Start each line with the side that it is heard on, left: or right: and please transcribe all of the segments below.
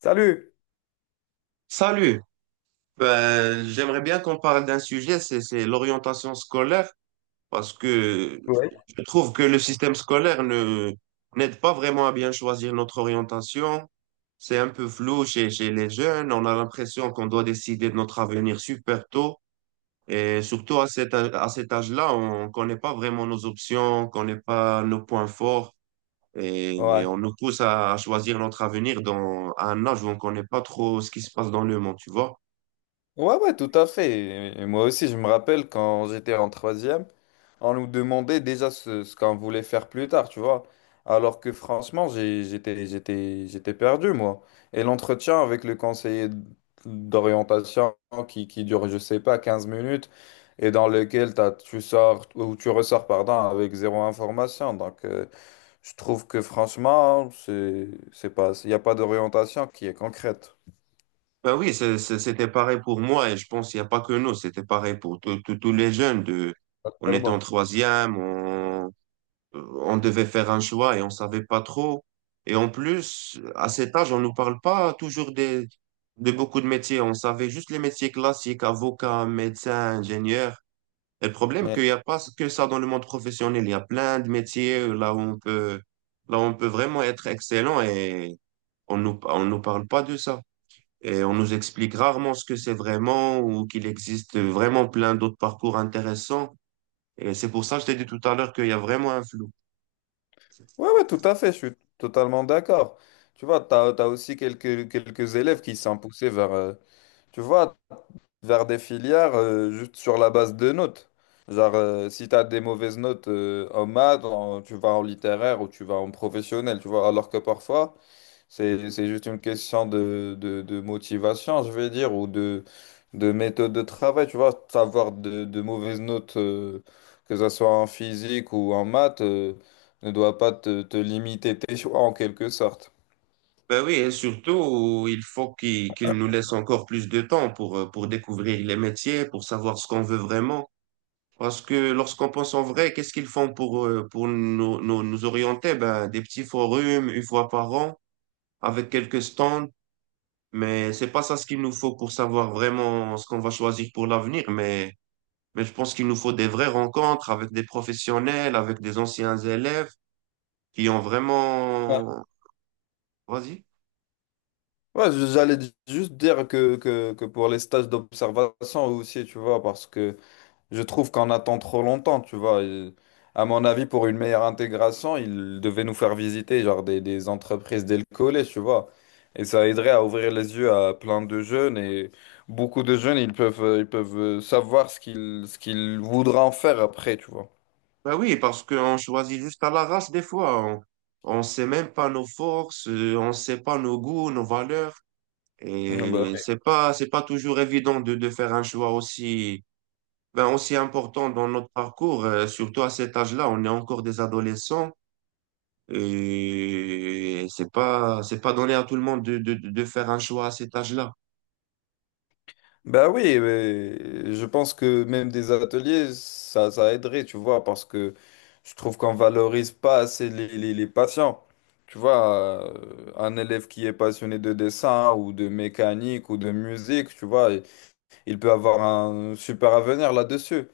left: Salut!
right: Salut. J'aimerais bien qu'on parle d'un sujet, c'est l'orientation scolaire, parce que
left: Ouais.
right: je trouve que le système scolaire ne n'aide pas vraiment à bien choisir notre orientation. C'est un peu flou chez les jeunes, on a l'impression qu'on doit décider de notre avenir super tôt, et surtout à cet âge-là, on connaît pas vraiment nos options, on connaît pas nos points forts. Et
left: Ouais.
right: on nous pousse à choisir notre avenir à un âge où on ne connaît pas trop ce qui se passe dans le monde, tu vois.
left: Ouais, ouais, tout à fait. Et moi aussi, je me rappelle quand j'étais en troisième, on nous demandait déjà ce qu'on voulait faire plus tard, tu vois. Alors que franchement, j'étais perdu, moi. Et l'entretien avec le conseiller d'orientation qui dure, je sais pas, 15 minutes, et dans lequel tu sors, ou tu ressors, pardon, avec zéro information. Donc, je trouve que franchement, c'est pas, il n'y a pas d'orientation qui est concrète.
right: Ben oui, c'était pareil pour moi et je pense qu'il n'y a pas que nous, c'était pareil pour tous les jeunes. On était en
left: Clairement.
right: troisième, on devait faire un choix et on savait pas trop. Et en plus, à cet âge, on nous parle pas toujours de beaucoup de métiers. On savait juste les métiers classiques, avocat, médecin, ingénieur. Et le problème,
left: Ouais.
right: qu'il n'y a pas que ça dans le monde professionnel. Il y a plein de métiers là où on peut vraiment être excellent et on nous parle pas de ça. Et on nous explique rarement ce que c'est vraiment ou qu'il existe vraiment plein d'autres parcours intéressants. Et c'est pour ça que je t'ai dit tout à l'heure qu'il y a vraiment un flou.
left: Ouais, ouais, tout à fait, je suis totalement d'accord. Tu vois, aussi quelques élèves qui sont poussés vers, tu vois, vers des filières juste sur la base de notes. Genre, si tu as des mauvaises notes en maths, en- tu vas en littéraire ou tu vas en professionnel, tu vois, alors que parfois, c'est juste une question de, de motivation, je vais dire, ou de méthode de travail. Tu vois, avoir de mauvaises notes, que ce soit en physique ou en maths, ne doit pas te limiter tes choix en quelque sorte.
right: Ben oui, et surtout, il faut qu'il nous laisse encore plus de temps pour découvrir les métiers, pour savoir ce qu'on veut vraiment. Parce que lorsqu'on pense en vrai, qu'est-ce qu'ils font pour nous orienter? Ben, des petits forums une fois par an, avec quelques stands, mais c'est pas ça ce qu'il nous faut pour savoir vraiment ce qu'on va choisir pour l'avenir. Mais je pense qu'il nous faut des vraies rencontres avec des professionnels, avec des anciens élèves qui ont
left: Ouais,
right: vraiment... Vas-y.
left: ouais, juste dire que, que pour les stages d'observation aussi, tu vois, parce que je trouve qu'on attend trop longtemps, tu vois. Et à mon avis, pour une meilleure intégration, ils devaient nous faire visiter genre des entreprises dès le collège, tu vois. Et ça aiderait à ouvrir les yeux à plein de jeunes. Et beaucoup de jeunes, ils peuvent savoir ce qu'ils voudront en faire après, tu vois.
right: Bah oui, parce qu'on choisit juste à l'arrache des fois. On ne sait même pas nos forces, on ne sait pas nos goûts, nos valeurs.
left: Mm, bah.
right: Et c'est pas toujours évident de faire un choix aussi, aussi important dans notre parcours, surtout à cet âge-là. On est encore des adolescents et c'est pas donné à tout le monde de faire un choix à cet âge-là.
left: Ben oui, mais je pense que même des ateliers, ça aiderait, tu vois, parce que je trouve qu'on valorise pas assez les patients. Tu vois, un élève qui est passionné de dessin ou de mécanique ou de musique, tu vois, il peut avoir un super avenir là-dessus.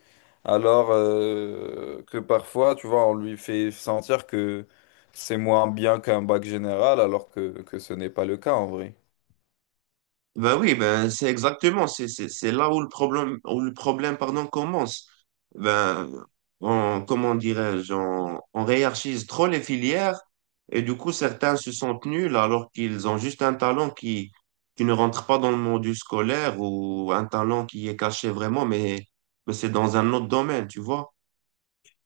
left: Alors que parfois, tu vois, on lui fait sentir que c'est moins bien qu'un bac général, alors que ce n'est pas le cas en vrai.
right: Ben oui, c'est exactement, c'est là où le problème pardon commence. Ben on comment dirais-je, on hiérarchise trop les filières et du coup certains se sentent nuls alors qu'ils ont juste un talent qui ne rentre pas dans le monde scolaire ou un talent qui est caché vraiment mais c'est dans un autre domaine, tu vois.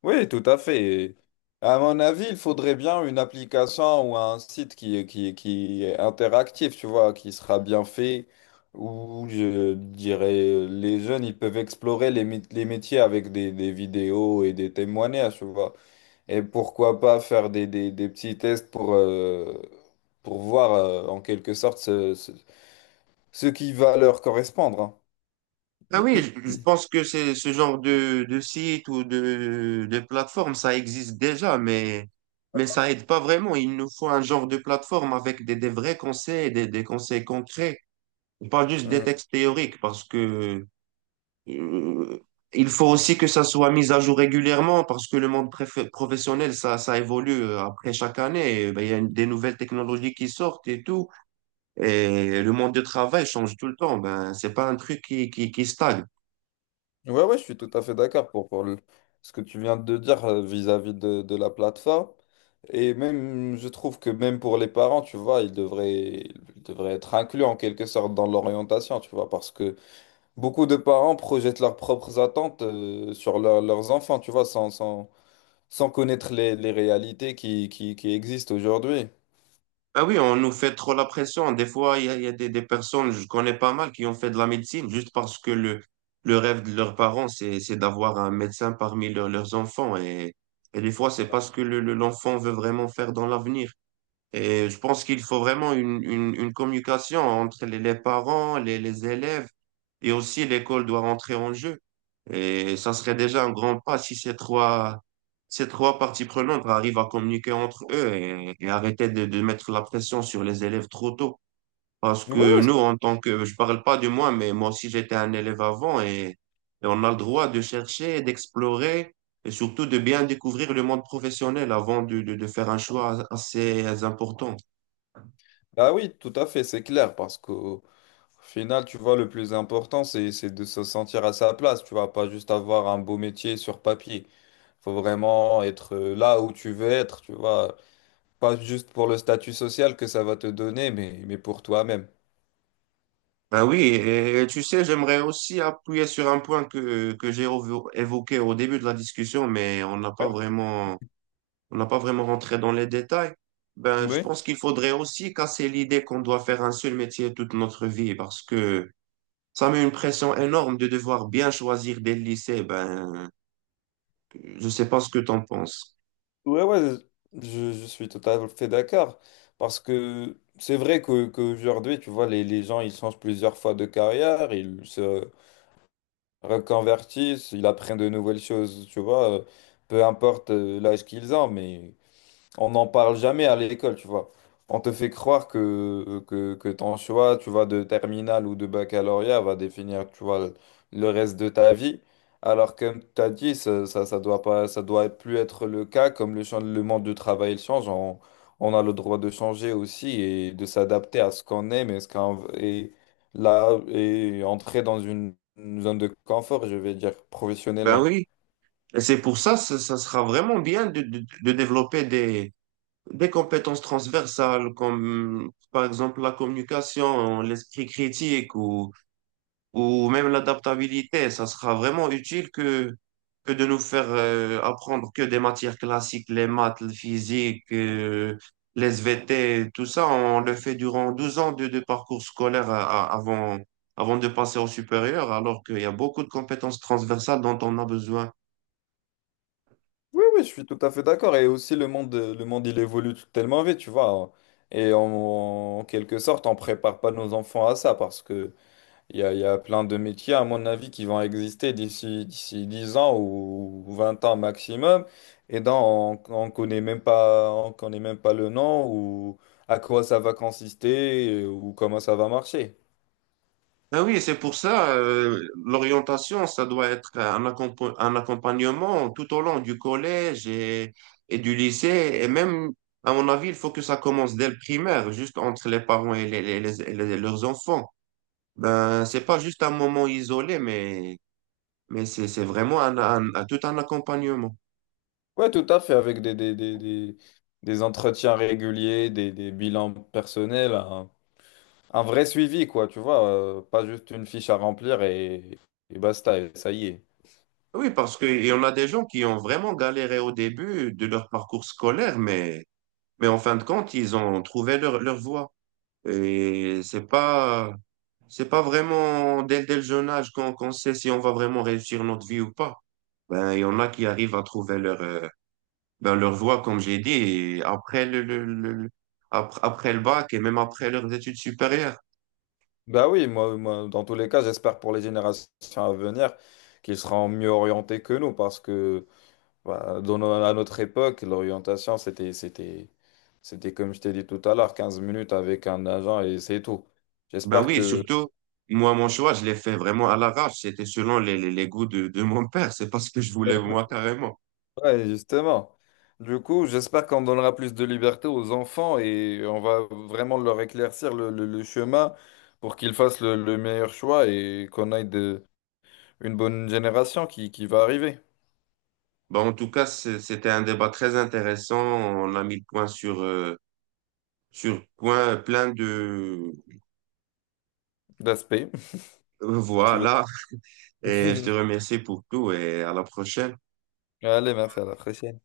left: Oui, tout à fait. À mon avis, il faudrait bien une application ou un site qui est interactif, tu vois, qui sera bien fait, où je dirais les jeunes, ils peuvent explorer les métiers avec des vidéos et des témoignages, tu vois. Et pourquoi pas faire des petits tests pour voir, en quelque sorte, ce qui va leur correspondre.
right: Ah oui, je pense que c'est ce genre de site ou de plateforme, ça existe déjà, mais ça aide pas vraiment. Il nous faut un genre de plateforme avec des vrais conseils, des conseils concrets, et pas juste
left: Hein.
right: des
left: Hmm.
right: textes théoriques, parce que euh, il faut aussi que ça soit mis à jour régulièrement, parce que le monde professionnel, ça évolue après chaque année. Et ben, il y a des nouvelles technologies qui sortent et tout, et le monde du travail change tout le temps. Ben, c'est pas un truc qui stagne.
left: Ouais, ouais, je suis tout à fait d'accord pour, ce que tu viens de dire vis-à-vis de la plateforme. Et même, je trouve que même pour les parents, tu vois, ils devraient être inclus en quelque sorte dans l'orientation, tu vois, parce que beaucoup de parents projettent leurs propres attentes sur leurs enfants, tu vois, sans connaître les réalités qui existent aujourd'hui.
right: Ah oui, on nous fait trop la pression. Des fois, il y a des personnes, je connais pas mal, qui ont fait de la médecine juste parce que le rêve de leurs parents, c'est d'avoir un médecin parmi leurs enfants. Et des fois, c'est pas ce que l'enfant veut vraiment faire dans l'avenir. Et je pense qu'il faut vraiment une communication entre les parents, les élèves et aussi l'école doit rentrer en jeu. Et ça serait déjà un grand pas si ces trois parties prenantes arrivent à communiquer entre eux et arrêter de mettre la pression sur les élèves trop tôt. Parce
left: Oui,
right: que
left: oui.
right: nous, en tant que, je parle pas de moi, mais moi aussi j'étais un élève avant et on a le droit de chercher, d'explorer et surtout de bien découvrir le monde professionnel avant de faire un choix assez important.
left: Ah oui, tout à fait, c'est clair, parce que. Au final, tu vois, le plus important, c'est de se sentir à sa place. Tu vas pas juste avoir un beau métier sur papier. Faut vraiment être là où tu veux être, tu vois. Pas juste pour le statut social que ça va te donner, mais pour toi-même.
right: Ben oui, et tu sais, j'aimerais aussi appuyer sur un point que évoqué au début de la discussion, on n'a pas vraiment rentré dans les détails. Ben, je
left: Oui.
right: pense qu'il faudrait aussi casser l'idée qu'on doit faire un seul métier toute notre vie parce que ça met une pression énorme de devoir bien choisir dès le lycée. Ben, je sais pas ce que t'en penses.
left: Ouais, ouais, je suis tout à fait d'accord. Parce que c'est vrai qu'aujourd'hui, tu vois, les gens, ils changent plusieurs fois de carrière, ils se reconvertissent, ils apprennent de nouvelles choses, tu vois, peu importe l'âge qu'ils ont, mais on n'en parle jamais à l'école, tu vois. On te fait croire que, que ton choix, tu vois, de terminale ou de baccalauréat va définir, tu vois, le reste de ta vie. Alors, comme tu as dit, ça doit pas, ça doit plus être le cas, comme le monde du travail il change, on a le droit de changer aussi et de s'adapter à ce qu'on aime et ce qu'on, et là, et entrer dans une zone de confort, je vais dire,
right: Ben
left: professionnellement.
right: oui, et c'est pour ça, ça sera vraiment bien de développer des compétences transversales comme par exemple la communication, l'esprit critique ou même l'adaptabilité, ça sera vraiment utile que de nous faire apprendre que des matières classiques, les maths, le physique, les SVT, tout ça, on le fait durant 12 ans de parcours scolaire avant, avant de passer au supérieur, alors qu'il y a beaucoup de compétences transversales dont on a besoin.
left: Oui, oui, je suis tout à fait d'accord. Et aussi, le monde, il évolue tellement vite, tu vois. Et en quelque sorte, on prépare pas nos enfants à ça parce que il y a plein de métiers, à mon avis, qui vont exister d'ici 10 ans ou 20 ans maximum. Et on connaît même pas, le nom ou à quoi ça va consister ou comment ça va marcher.
right: Ben oui, c'est pour ça, l'orientation, ça doit être un accompagnement tout au long du collège et du lycée. Et même, à mon avis, il faut que ça commence dès le primaire, juste entre les parents leurs enfants. Ben, c'est pas juste un moment isolé, mais c'est vraiment tout un accompagnement.
left: Ouais, tout à fait, avec des entretiens réguliers, des bilans personnels. Hein. Un vrai suivi, quoi, tu vois, pas juste une fiche à remplir et basta, et ça y est.
right: Oui, parce qu'il y en a des gens qui ont vraiment galéré au début de leur parcours scolaire, mais en fin de compte, ils ont trouvé leur voie. Et c'est pas... C'est pas vraiment dès le jeune âge qu'on sait si on va vraiment réussir notre vie ou pas. Ben, il y en a qui arrivent à trouver leur voie, comme j'ai dit, et après le bac et même après leurs études supérieures.
left: Bah oui, moi, dans tous les cas, j'espère pour les générations à venir qu'ils seront mieux orientés que nous, parce que bah, dans no- à notre époque, l'orientation, c'était comme je t'ai dit tout à l'heure, 15 minutes avec un agent et c'est tout.
right: Ben
left: J'espère
right: oui,
left: que.
right: surtout, moi, mon choix, je l'ai fait vraiment à l'arrache. C'était selon les goûts de mon père. C'est pas ce que je voulais, moi, carrément.
left: Ouais, justement. Du coup, j'espère qu'on donnera plus de liberté aux enfants et on va vraiment leur éclaircir le chemin pour qu'ils fassent le meilleur choix et qu'on aille une bonne génération qui va arriver.
right: Ben, en tout cas, c'était un débat très intéressant. On a mis le point sur, sur point, plein de,
left: D'aspect, tu veux.
right: voilà. Et je te remercie pour tout et à la prochaine.
left: Allez, merci, à la prochaine.